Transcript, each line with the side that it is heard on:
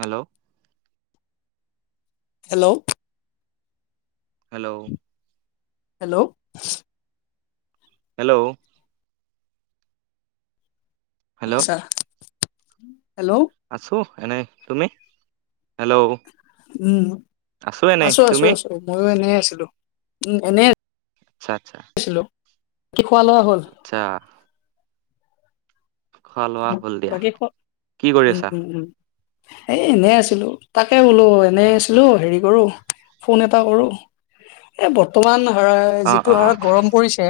right: Hello.
left: Hello.
right: Hello.
left: Hello.
right: Hello. Hello.
left: উম।
right: আছো এনেই। তুমি? হেল্ল'
left: উম,
right: এনেই
left: আছো, আছো
right: তুমি
left: আছো মইয়ো এনে আছিলো উম এনে।
right: আচ্ছা, আচ্ছা।
left: কি খোৱা লোৱা হ'ল?
right: আচ্ছা খোৱা লোৱা হ'ল দিয়া
left: বাকী খ
right: কি কৰি
left: উম
right: আছা
left: উম উম এ এনেই আছিলো তাকে বোলো এনে আছিলো হেৰি কৰো ফোন এটা কৰো এ বৰ্তমান
right: অ
left: যিটো
right: অ
left: হাৰত গৰম পৰিছে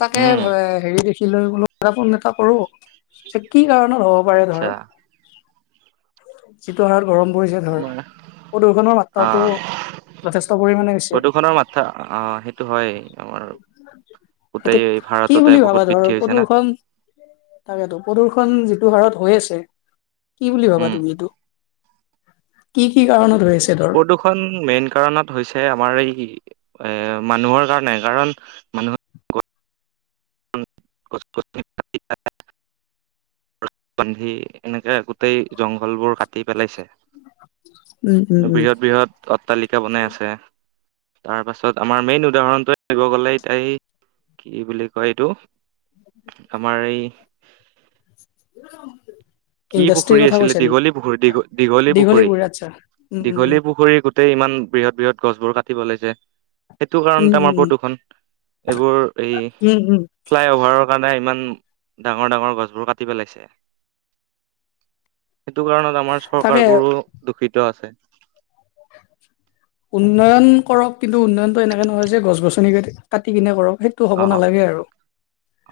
left: তাকে
right: উম
left: হেৰি কি লৈ বলো এটা ফোন এটা কৰো যে কি কাৰণত হ'ব পাৰে
right: আচ্ছা
left: ধৰ যিটো হাৰত গৰম পৰিছে ধৰ
right: আমাৰ
left: প্ৰদূষণৰ মাত্ৰাটো যথেষ্ট পৰিমাণে হৈছে
right: প্ৰদূৰষণৰ মাত্ৰা আহ সেইটো হয় আমাৰ গোটেই
left: এতিয়া কি
right: ভাৰততে
left: বুলি
right: বহুত
left: ভাৱা ধৰ
right: বৃদ্ধি হৈছে না
left: প্ৰদূৰ্ষন তাকেতো প্ৰদূ্ষন যিটো হাৰত হৈ আছে কি বুলি ভাৱা
right: উম
left: তুমি এইটো কি কি কাৰণত [unintelligible]
right: প্ৰদূৰ্ষণ মেইন কাৰণত হৈছে আমাৰ এই এ মানুহৰ কাৰণে কাৰণ মানুহৰ [unintelligible] [unintelligible] বান্ধি এনেকে গোটেই জংঘলবোৰ কাটি পেলাইছে
left: উম, উম, উম,
right: বৃহৎ বৃহৎ অট্টালিকা বনাই আছে তাৰ পাছত আমাৰ মেইন উদাহৰণটোৱে দিব গ'লে এ ত এই কি বুলি কয় এইটো আমাৰ এই কি
left: ইণ্ডাষ্ট্ৰীৰ
right: পুখুৰী
left: কথা
right: আছিলে
left: কৈছা নেকি?
right: দীঘলী পুখুৰী দীঘ দীঘলী পুখুৰী
left: আচ্ছা। উম, উম, উম,
right: দীঘলী পুখুৰীৰ গোটই ইমান বৃহৎ বৃহৎ গছবোৰ কাটিব লৈছে সেইটো
left: উম,
right: কাৰণতে
left: উম,
right: আমাৰ
left: উম,
right: প্ৰদূষণ এইবোৰ এই
left: উম, উম,
right: ফ্লাইঅভাৰৰ নাই ইমান ডাঙৰ ডাঙৰ গছবোৰ কাটি পেলাইছে সেইটো কাৰণত আমাৰ চৰকাৰ
left: তাকে
right: বোৰো দূখিত আছে
left: উন্নয়ন কৰক কিন্তু উন্নয়নতটো এনেকে নহয় যে গছ গছনি কাটি কিনে কৰক সেইটো হ'ব
right: অ
left: নালাগে আৰু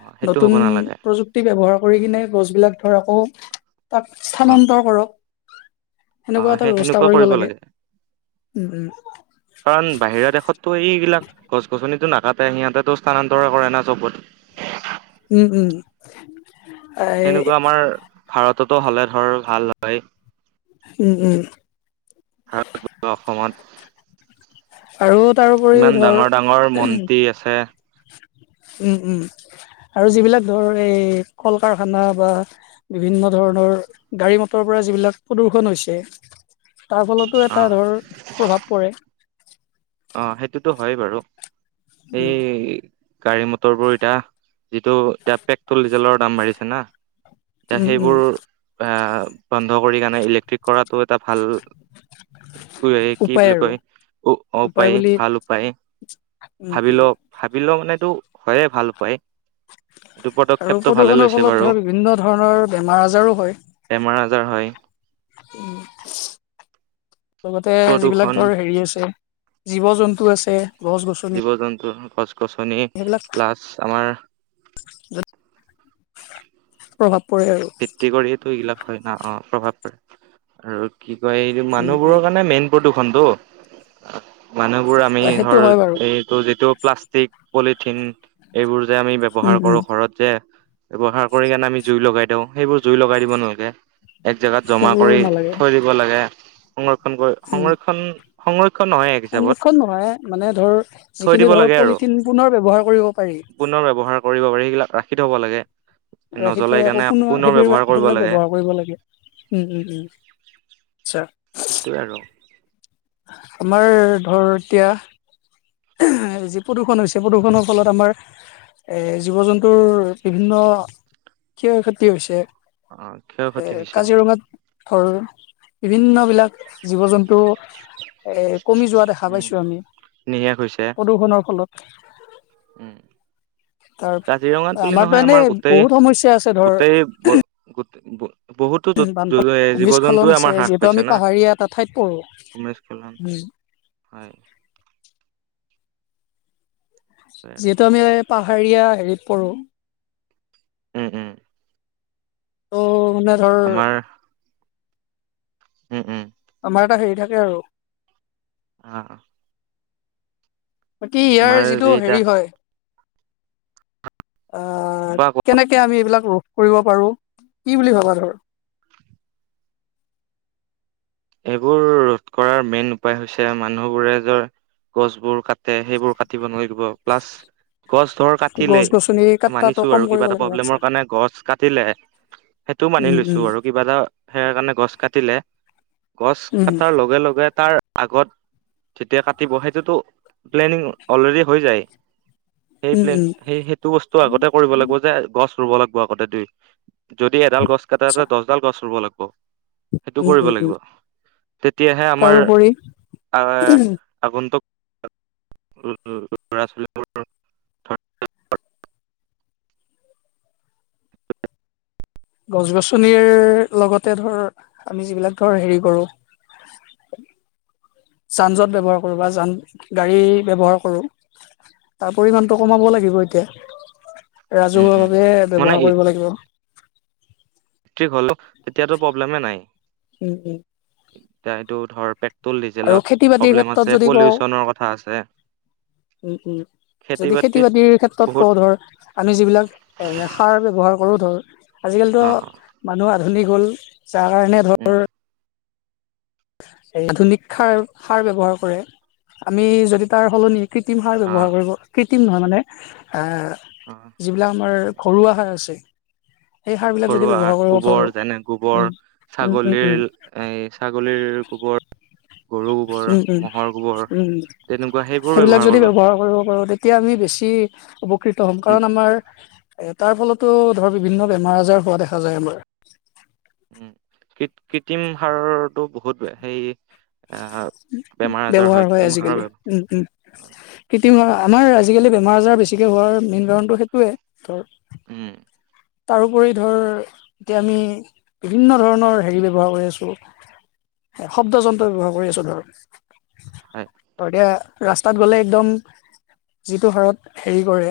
right: অ সেইটো হ'ব
left: নতুন
right: নালাগে
left: প্ৰযুক্তি ব্যৱহাৰ কৰি কিনে গছ বিলাক ধৰা তাক
right: অ
left: স্থানান্তৰ কৰক
right: অ
left: সেনেকুৱা এটা
right: সেই
left: ব্যৱস্থা
right: হেনেকুৱা কৰিব লাগে
left: উম, উম,
right: কাৰণ বাহিৰা দেশতটো এইবিলাক গছ গছনিটো [unintelligible] তাতে সিহঁতে স্থানান্তৰে কৰে না চবত
left: উম উম এই
right: সেনেকুৱা আমাৰ ভাৰততো হ'লে ধৰ ভাল হয়।
left: উম, উম,
right: [unintelligible] অসমত।
left: আৰু তাৰোপৰিও
right: ইমান
left: ধৰ
right: ডাঙৰ ডাঙৰ মন্তী আছে।
left: উম উম। আৰু যিবিলাক ধৰ এই, কল কাৰখানা বা বিভিন্ন ধৰণৰ গাড়ী মটৰ পৰা যিবিলাক প্ৰদূ্ষন হৈছে, তাৰ ফলতো
right: অ
left: এটা ধৰ প্ৰভাৱ পৰে।
right: অ', সেইটোতো হয় বাৰু,
left: উম
right: এই গাড়ী মটৰ বোৰ এতিয়া যিটো এতিয়া পেট্ৰল ডিজেলৰ দাম বাঢ়িছে না, এতিয়া
left: উম উম
right: সেইবোৰ আ বন্ধ কৰি কাৰনে ইলেক্ট্ৰিক কৰাটো এটা ভাল কি
left: উপায়
right: বুলি
left: আৰু
right: কয় [unintelligible] উপায় ভাল উপায়,
left: উম
right: ভাবি
left: উম
right: লওক ভাবি লও মানে এইটো হয়ে ভাল উপায়। এইটো
left: আৰু
right: পদক্ষেপটো ভালে
left: প্ৰদূষণৰ
right: লৈছে
left: ফলত
right: বাৰু
left: ধৰ বিভিন্ন ধৰণৰ বেমাৰ আজাৰো হয়।
right: [unintelligible]
left: উম, লগতে যিবিলাক
right: প্ৰদূষণ
left: ধৰ হেৰি আছে জীৱ-জন্তু আছে। গছ গছনি
right: জীৱ-জন্তু, গছ-গছনি
left: সেইবিলাক
right: প্লাজ আমাৰ
left: [unintelligible] প্ৰভাৱ পৰে আৰু
right: ভিত্তি কৰিয়েই টো এইগিলাক হয় না অ', প্ৰভাৱ পৰে আৰু কি কয় এই
left: উম উম
right: মানুহবোৰৰ কাৰণে মেইন প্ৰদূ্ষনটো মানুহবোৰ আমি
left: সেইটো
right: ধৰ,
left: হয় বাৰু
right: এইটো যিটো প্লাষ্টিক পলিথিন এইবোৰ যে আমি
left: উম
right: ব্যৱহাৰ
left: উম
right: কৰো ঘৰত যে, ব্যৱহাৰ কৰি কেনে আমি জুই লগাই দিওঁ। সেইবোৰ জুই লগাই দিব নালাগে, এক জেগাত জমা
left: সেইবোৰ
right: কৰি
left: নালাগে
right: থৈ দিব লাগে। সংৰক্ষণ কৰে,
left: উম
right: সংৰক্ষণ-সংৰ
left: সংৰক্ষণ নহয় মানে ধৰ,
right: থৈ দিব
left: যিখিনি ধৰ
right: লাগে আৰু
left: পলিথিন পুনৰ ব্যৱহাৰ কৰিব পাৰি
right: পুনৰ ব্যৱহাৰ কৰিব পাৰি সেইগিলাক ৰাখি থ'ব লাগে,
left: ৰাখি
right: নজ্বলাই কেনে
left: [unintelligible] সেইবিলাক ব্যবহাৰ কৰিব লাগে, উম, উম, উম, আচ্ছা।
right: সেইটোৱে আৰু।
left: আমাৰ ধৰ এতিয়া [unintelligible] যি প্ৰদূষণ হৈছে প্ৰদূষণৰ ফলত আমাৰ এ জীৱ জন্তুৰ বিভিন্ন, ক্ষয় ক্ষতি হৈছে।
right: অ ক্ষয় ক্ষতি
left: এ
right: হৈছে
left: কাজিৰঙাত সৰু, বিভিন্ন বিলাক জীৱ জন্তু এ কমি যোৱা দেখা
right: উম
left: পাইছো আমি,
right: নিশেষ হৈছে
left: প্ৰদূষণৰ ফলত।
right: উম।
left: তাৰ
right: কাজিৰঙাত বুলি
left: আমাৰতো
right: নহয়
left: এনে
right: আমাৰ
left: বহুত সমস্যা আছে ধৰ
right: গোটেই-গোটেই [unintelligible] বহুতো
left: বানপান
right: জীৱ
left: ভূমিস্খলন
right: জন্তুৱে
left: আছে
right: আমাৰ হ্ৰাস
left: যিহেতু আমি
right: পাইছে না।
left: পাহাৰীয়া এটা ঠাইত পৰো
right: উমেশ কল্যাণ,
left: উম
right: হয়। আৰু
left: যিহেতু আমি এই পাহাৰীয়া হেৰিত পৰো।
right: উম উম।
left: ত' মানে ধৰ
right: আমাৰ উম উম।
left: আমাৰ এটা হেৰি থাকে আৰু।
right: আহ।
left: বাকী ইয়াৰ যিটো
right: যি এতিয়া
left: হেৰি হয় অ',
right: কোৱা
left: কেনেকে আমি এইবিলাক ৰোধ কৰিব পাৰো, কি বুলি ভাবা [unintelligible] [unintelligible]
right: এইবোৰ ৰোধ কৰাৰ মেইন উপায় হৈছে মানুহবোৰে জয় গছবোৰ কাটে সেইবোৰ কাটিব নোৱাৰিব প্লাছ গছ ধৰ
left: গছ
right: কাটিলেই,
left: গছনি কাটাটো
right: মানিছো
left: কম
right: আৰু
left: কৰিব
right: কিবা এটা
left: লাগিব আচ্ছা
right: প্ৰব্লেমৰ কাৰণে গছ কাটিলে সেইটোও
left: উম
right: মানি
left: উম
right: লৈছো আৰু কিবা এটা হেয়াৰ কাৰণে গছ কাটিলে গছ
left: উম
right: কটাৰ লগে লগে তাৰ আগত যেতিয়া কাটিব সেইটোতো প্লেনিং অলৰেডি হৈ যায়। সেই
left: উম
right: প্লেন
left: উম
right: সেই সেইটো বস্তু আগতে কৰিব লাগিব যে গছ ৰুব লাগিব আগতে দুই যদি এডাল গছ কাটে
left: আচ্ছা
right: তাত দছডাল গছ ৰুব লগব সেইটো
left: উম
right: কৰিব
left: উম উম
right: লাগিব। তেতিয়াহে আমাৰ
left: তাৰোপৰি
right: আহ আগ তোক ল'ৰা ছোৱালীবোৰ [unintelligible]
left: গছ গছনিৰ লগতে ধৰ আমি যিবিলাক ধৰ হেৰি কৰো [unintelligible] যান জঁট ব্যৱহাৰ কৰোঁ বা যান গাড়ী ব্যৱহাৰ কৰোঁ। তাৰ পৰিমানটো কমাব লাগিব এতিয়া।
right: উম,
left: ৰাজহুৱা
right: উম,
left: বাবে
right: মানে
left: ব্যৱহাৰ কৰিব লাগিব।
right: থিক হলেও তেতিয়াতো প্ৰব্লেমে নাই।
left: উম উম
right: এতিয়া এইটো ধৰ পেট্ৰল
left: আৰু খেতি
right: ডিজেলত
left: বাতিৰ
right: প্ৰব্লেম
left: ক্ষেত্ৰত
right: আছে
left: যদি কওঁ
right: পলিউচনৰ কথা আছে।
left: উম উম যদি খেতি বাতিৰ ক্ষেত্ৰত
right: বহুত
left: কওঁ ধৰ আমি যিবিলাক এ সাৰ ব্যৱহাৰ কৰো ধৰ আজিকালিতো
right: অ', অ',
left: মানুহ আধুনিক হ'ল যাৰ কাৰণে
right: উম,
left: ধৰ এই আধুনিক সাৰ সাৰ ব্যৱহাৰ কৰে আমি যদি তাৰ সলনি কৃত্ৰিম সাৰ ব্যৱহাৰ
right: অ',
left: কৰিব কৃত্ৰিম নহয় মানে
right: অ',
left: যিবিলাক আমাৰ ঘৰুৱা হাঁহ আছে। সেই সাৰ বিলাক যদি
right: ঘৰুৱা
left: ব্যৱহাৰ কৰিব পাৰো
right: গোবৰ যেনে গোবৰ
left: উম। উম, উম, উম,
right: ছাগলীৰ এ ছাগলীৰ গোবৰ। গৰু গোবৰ,
left: উম উম
right: ম'হৰ গোবৰ
left: উম।
right: তেনেকুৱা সেইবোৰ
left: সেইবিলাক যদি
right: কৰিব লাগে।
left: ব্যৱহাৰ কৰিব পাৰোঁ তেতিয়া আমি বেছি উপকৃত হ'ম
right: উম,
left: কাৰণ আমাৰ। এ তাৰ ফলতো ধৰ বিভিন্ন বেমাৰ আজাৰ হোৱা দেখা যায় আমাৰ।
right: কৃ কৃত্ৰিম সাৰটো বহুত বেয়া সেই আহ বেমাৰ আজাৰ
left: ব্যৱহাৰ হয়
right: কৃত্ৰিম সাৰৰ
left: আজিকালি
right: ব্যৱহাৰ
left: উম উ কৃতিম হাৰ আমাৰ আজিকালি বেমাৰ আজাৰ বেছিকৈ হোৱাৰ মেইন কাৰণটো সেইটোৱেই ধৰ।
right: উম।
left: তাৰোপৰি ধৰ এতিয়া আমি বিভিন্ন ধৰণৰ হেৰি ব্যৱহাৰ কৰি আছোঁ। শব্দ যন্ত্ৰ ব্যৱহাৰ কৰি আছো ধৰ
right: হয়।
left: আৰু এতিয়া। ৰাস্তাত গ'লে একদম যিটো হাৰত হেৰি কৰে।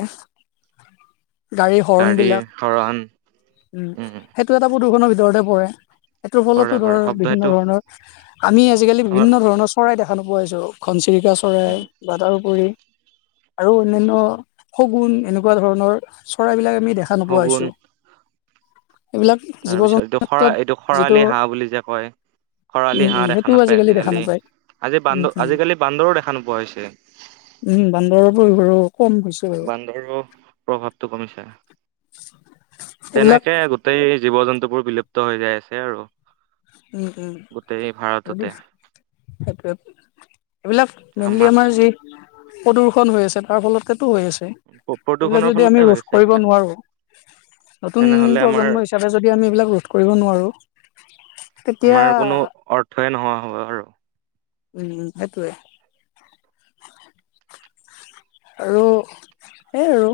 left: গাড়ীৰ হৰ্ণ বিলাক উম
right: উম
left: সেইটো এটা প্ৰদূষণৰ ভিতৰতে পৰে। সেটোৰ
right: পৰে
left: ফলতো
right: পৰে
left: ধৰ
right: শব্দ
left: বিভিন্ন
right: সেইটো
left: ধৰণৰ আমি আজিকালি
right: আমাৰ
left: বিভিন্ন ধৰণৰ চৰাই দেখা নোপোৱা হৈছো। ঘনচিৰিকা চৰাই
right: উম
left: বা তাৰোপৰি। আৰু অন্যানয় শগুন এনেকুৱা ধৰণৰ চৰাইবিলাক আমি দেখা নোপোৱা হৈছো
right: হগুন।
left: এইবিলাক জীৱ
right: তাৰপিছত
left: জন্তুৰ
right: এইটো খৰা
left: ক্ষেত্ৰত
right: এইটো
left: যিটো
right: খৰালি হাঁহ বুলি যে কয়।
left: উম
right: খৰালি
left: উম
right: হাঁহ দেখা
left: সেইটোও
right: নাপায়
left: দেখা
right: আজিকালি
left: নাপায়
right: আজি
left: উম
right: বান্দৰ
left: উম
right: আজিকালি বান্দৰো দেখা নোপোৱা হৈছে।
left: উম বান্দৰ পৰিব আৰু।
right: বান্দৰো প্ৰভাৱটো কমিছে।
left: এইবিলাক
right: তেনেকে গোটেই জীৱ জন্তুবোৰ বিলুপ্ত হৈ যাই আছে আৰু
left: উম উম
right: গোটেই
left: যদি
right: ভাৰততে।
left: সেইটোৱে এইবিলাক
right: এতিয়া
left: মেইনলি
right: মাছ
left: আমাৰ যি প্ৰদূৰ্ষন হৈ আছে তাৰ ফলতে হৈ আছে এইবিলাক
right: প্ৰদূষণৰ
left: যদি
right: ফলতে
left: আমি
right: হৈ
left: ৰোধ
right: আছে
left: কৰিব
right: এইগিলাক
left: নোৱাৰো নতুন
right: তেনেহলে আমাৰ
left: প্ৰজন্ম হিচাপে যদি আমি এইবিলাক ৰোধ কৰিব নোৱাৰো তেতিয়া
right: আমাৰ কোনো অৰ্থই নোহোৱা হ'ব আৰু।
left: উম সেইটোৱে। আৰু সেই আৰু।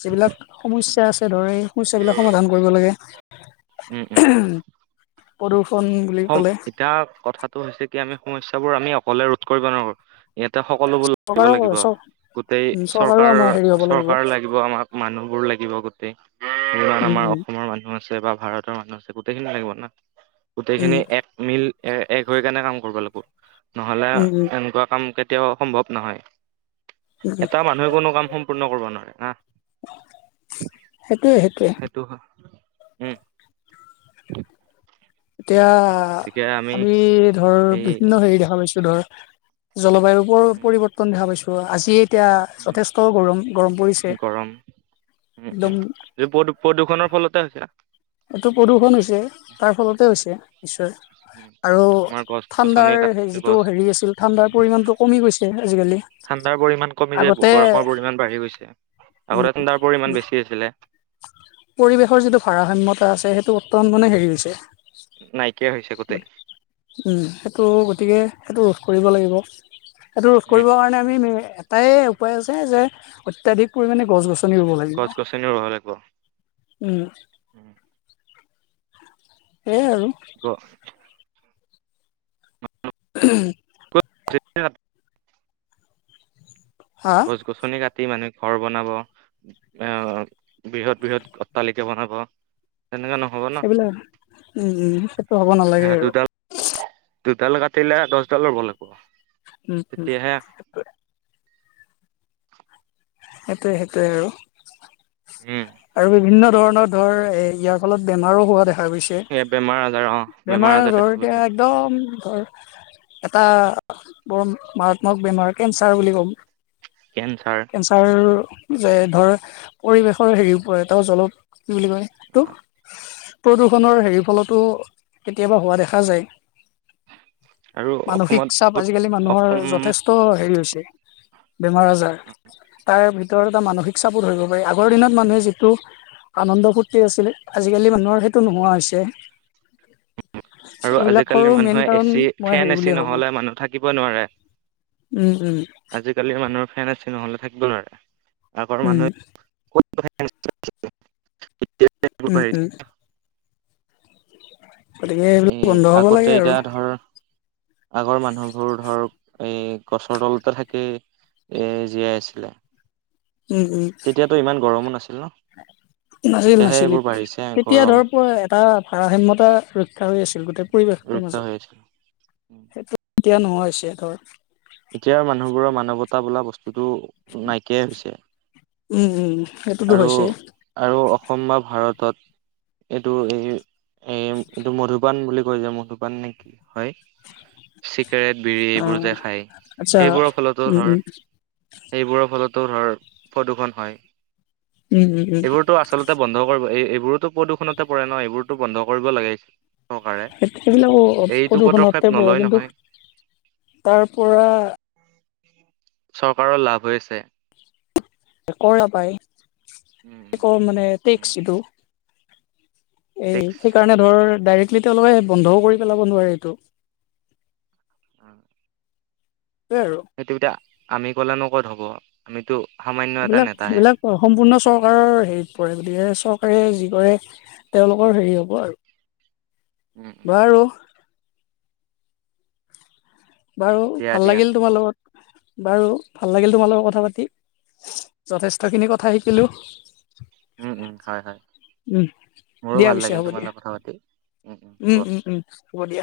left: যিবিলাক সমস্যা আছে ধৰ সুছ সমস্যাবিলাক সমাধান কৰিব লাগে।
right: উম উম
left: পদুষ।
right: [inaudible] এতিয়া কথাটো হৈছে কি আমি সমস্যাবোৰ আমি অকলে ৰোধ কৰিব নোৱাৰো ইয়াত। এতিয়া সকলোবো লাগিব
left: চৰকাৰৰ
right: লাগিব। গোটেই
left: চৰকাৰো
right: চৰকাৰ
left: আমাৰ হেৰি হ'ব
right: চৰকাৰ লাগিব আমাক মানুহবোৰ লাগিব গ। তে যিমান
left: উম,
right: আমাৰ
left: উম,
right: অসমৰ মানুহ আছে বা ভাৰতৰ মানুহ আছে গোটেইখিনি লাগিব না।
left: উম,
right: গোটেইখিনি এক মিল এক হৈ কেনে কাম কৰিব লাগিব নহ'লে
left: উম, উম,
right: এনেকুৱা কাম। এতিয়াও সম্ভৱ নহয় এটা মানুহে কোনো কাম সম্পূৰ্ণ কৰিব নোৱাৰে হা।
left: সেইটোৱে সেইটোৱে।
right: সেইটো হয় উম।
left: এতিয়া আমি ধৰ
right: এই
left: বিভিন্ন হেৰি দেখা পাইছো ধৰ। জলবায়ুৰৰ
right: উম
left: পৰিৱৰ্তন দেখা পাইছো আজি। এতিয়া
right: উম
left: যথেষ্ট গৰম গৰম পৰিছে।
right: গৰম উম
left: একদম
right: উমদ প্ৰদূষণৰ ফলতে আ হৈছে।
left: এইটো প্ৰদূষণ হৈছে তাৰ ফলতে হৈছে নিশ্চয়।
right: উম
left: আৰু
right: আমাৰ গছ গছনি
left: ঠাণ্ডাৰ
right: কাটি
left: যিটো
right: গছ
left: হেৰি আছিল ঠাণ্ডাৰ পৰিমাণটো কমি গৈছে আজিকাল।
right: ঠাণ্ডাৰ পৰিমাণ কমি যায় গৰমৰ পৰিমাণ বাঢ়ি গৈছে।
left: উম,
right: আগতে তাৰ পৰিমান বেছি আছিলে।
left: পৰিৱেশৰ যিটো ভাৰসাম্যতা আছে সেইটো উত্তম মানে হেৰি হৈছে।
right: নাইকিয়া হৈছে গোটেই
left: উম সেইটো গতিকে সেইটো। কৰিব লাগিব। সেইটো ৰোধ
right: উম
left: কৰিবৰ কাৰণে আমি এটাই উপায় আছে যে, অত্যাধিক পৰিমাণে গছ গছনি ৰুব লাগিব
right: গছ গছনি ৰুব লাগিব।
left: উম। সেইয়ে আৰু।
right: গ [unintelligible]
left: উম।
right: যে [unintelligible]
left: হা
right: গছ গছনি কা - তি মানুহে ঘৰ বনাব, আহ বৃহৎ বৃহৎ অট্টালিকে বনাব। তেনেকে নহ'ব ন
left: সেইবিলাক উম উম সেইটো হ'ব নালাগে আৰু।
right: দুডাল দুডাল কাটিলে দহডালৰ গ'ল আকো।
left: উম উম। সেইটোৱে সেইটোৱে আৰু।
right: উম
left: আৰু বিভিন্ন ধৰ এ ইয়াৰ ফলত বেমাৰো হোৱা দেখা - গৈছে।
right: সেই বেমাৰ আজাৰ অ
left: বেমাৰ আজাৰ
right: দেখা
left: এতি
right: গৈছে
left: একদম এটা বৰ মাৰাত্মক বেমাৰ কেঞ্চাৰ বুলি কম।
right: কেঞ্চাৰ
left: কেঞ্চাৰ যে ধৰ পৰিৱেশৰ হেৰিওৰে তেওঁ জলপ - কি বুলি কলে তোক, প্ৰদূষণৰ হেৰি ফলতো কেতিয়াবা হোৱা দেখা যায়।
right: আৰু
left: মানসিক
right: অসমত
left: চাপ
right: বহুত
left: আজিকালি মানুহৰ
right: অসম
left: যথেষ্ট হেৰি হৈছে। বেমাৰ আজাৰ, তাৰ ভিতৰত এটা মানসিক চাপত ধৰিব পাৰি। আগৰ দিনত মানুহে যি- টো আনন্দ ফূৰ্তি আছিল, আজিকালি মানুহৰ সেইটো নোহোৱা হৈছে।
right: আৰু আজিকালিৰ
left: এইবিলাকৰো মেইন
right: মানুহে
left: কাৰণ
right: এচি
left: মই
right: ফেন
left: হেৰি
right: এচি
left: বুলিয়ে ভাবোঁ।
right: নহ'লে মানুহ থাকিব নোৱাৰে।
left: উম উম।
right: আজিকালিৰ মানুহৰ ফেন চেন নহ'লে থাকিব নোৱাৰে। আগৰ
left: উম।
right: মানুহে
left: উম উম
right: [unintelligible]
left: গতিকে
right: এ
left: সেইবিলাক বন্ধ হ'ব লাগে
right: আগতে
left: আৰু
right: এতিয়া ধৰ আগৰ মানুহবোৰ ধৰ এ গছৰ তলতে থাকেই, এ জীয়াই আছিলে।
left: উম উম
right: তেতিয়াতো ইমান গৰমো নাছিল ন?
left: নাছিল
right: এতিয়াহে
left: নাছিল।
right: এইবোৰ বাঢ়িছে
left: তেতিয়া
right: গৰম
left: ধৰ প এটা ভাৰসাম্যতা ৰক্ষা হৈ আছিল, গোটেই পৰি-
right: ৰক্ষা হৈ আছিল।
left: সেইটো এতিয়া নোহোৱা হৈছে ধৰ।
right: টো নাইকিয়াই হৈছে।
left: উম উম। সেইটোতো
right: আৰু
left: হৈছে
right: আৰু অসম বা ভাৰতত এইটো এই এ এইটো মধুপান বুলি কৈ যে মধুপান নেকি হয়, কেৰেট, বিৰি,
left: অ
right: এইবোৰ যে খায়,
left: আচ্ছা
right: সেইবোৰৰ ফলতো
left: উম
right: ধৰ
left: উম
right: সেইবোৰৰ ফলত ধৰ প্ৰদূষণ হয়।
left: উম উম উম
right: এইবোৰতো আচলতে বন্ধ কৰিব। এইবোৰতো প্ৰদূষণতে পৰে ন, এইবোৰতো বন্ধ কৰিব লাগে। চৰকাৰে
left: সেইবিলাকো
right: এইটো পদক্ষেপ
left: প্ৰদূষণতে পৰে।
right: নলয়
left: কিন্তু
right: নহয়
left: তাৰ পৰা
right: চৰকাৰৰ লাভ হৈ আছে।
left: কৰ পাই,
right: উম উম
left: এ মানে
right: উম
left: টেক্স যিটো। এই
right: টেক্স
left: সেইকাৰণে ধৰ ডাইৰেক্টলি তেওঁলোকে বন্ধও কৰি পেলাব নোৱাৰে এইটো।
right: অ।
left: সেইটোৱে আৰু
right: সেইটো এতিয়া আমি ক'লে নো ক'ত হ'ব। আমিতো সামান্য এটা
left: এইবিলাক
right: নেতাহে
left: এইবিলাক সম্পূৰ্ণ চৰকাৰৰ হেৰিত পৰে গতিকে চৰকাৰে যি কৰে তেওঁলোকৰ হেৰি হ'ব
right: উম
left: আৰু
right: উম
left: বাৰু বাৰু
right: দিয়া
left: ভাল
right: দিয়া
left: লাগিল তোমাৰ লগত বাৰু ভাল লাগিল তোমাৰ লগত কথা পাতি। যথেষ্টখিনি কথা শিকিলোঁ।
right: উম উম হয় হয়
left: উম,
right: মোৰো
left: দিয়া
right: ভাল
left: পিছে
right: লাগিল
left: হ'ব
right: তোমাল
left: দিয়া
right: লগত কথা পাতি উ উম হ'ব।
left: উম হ'ব দিয়া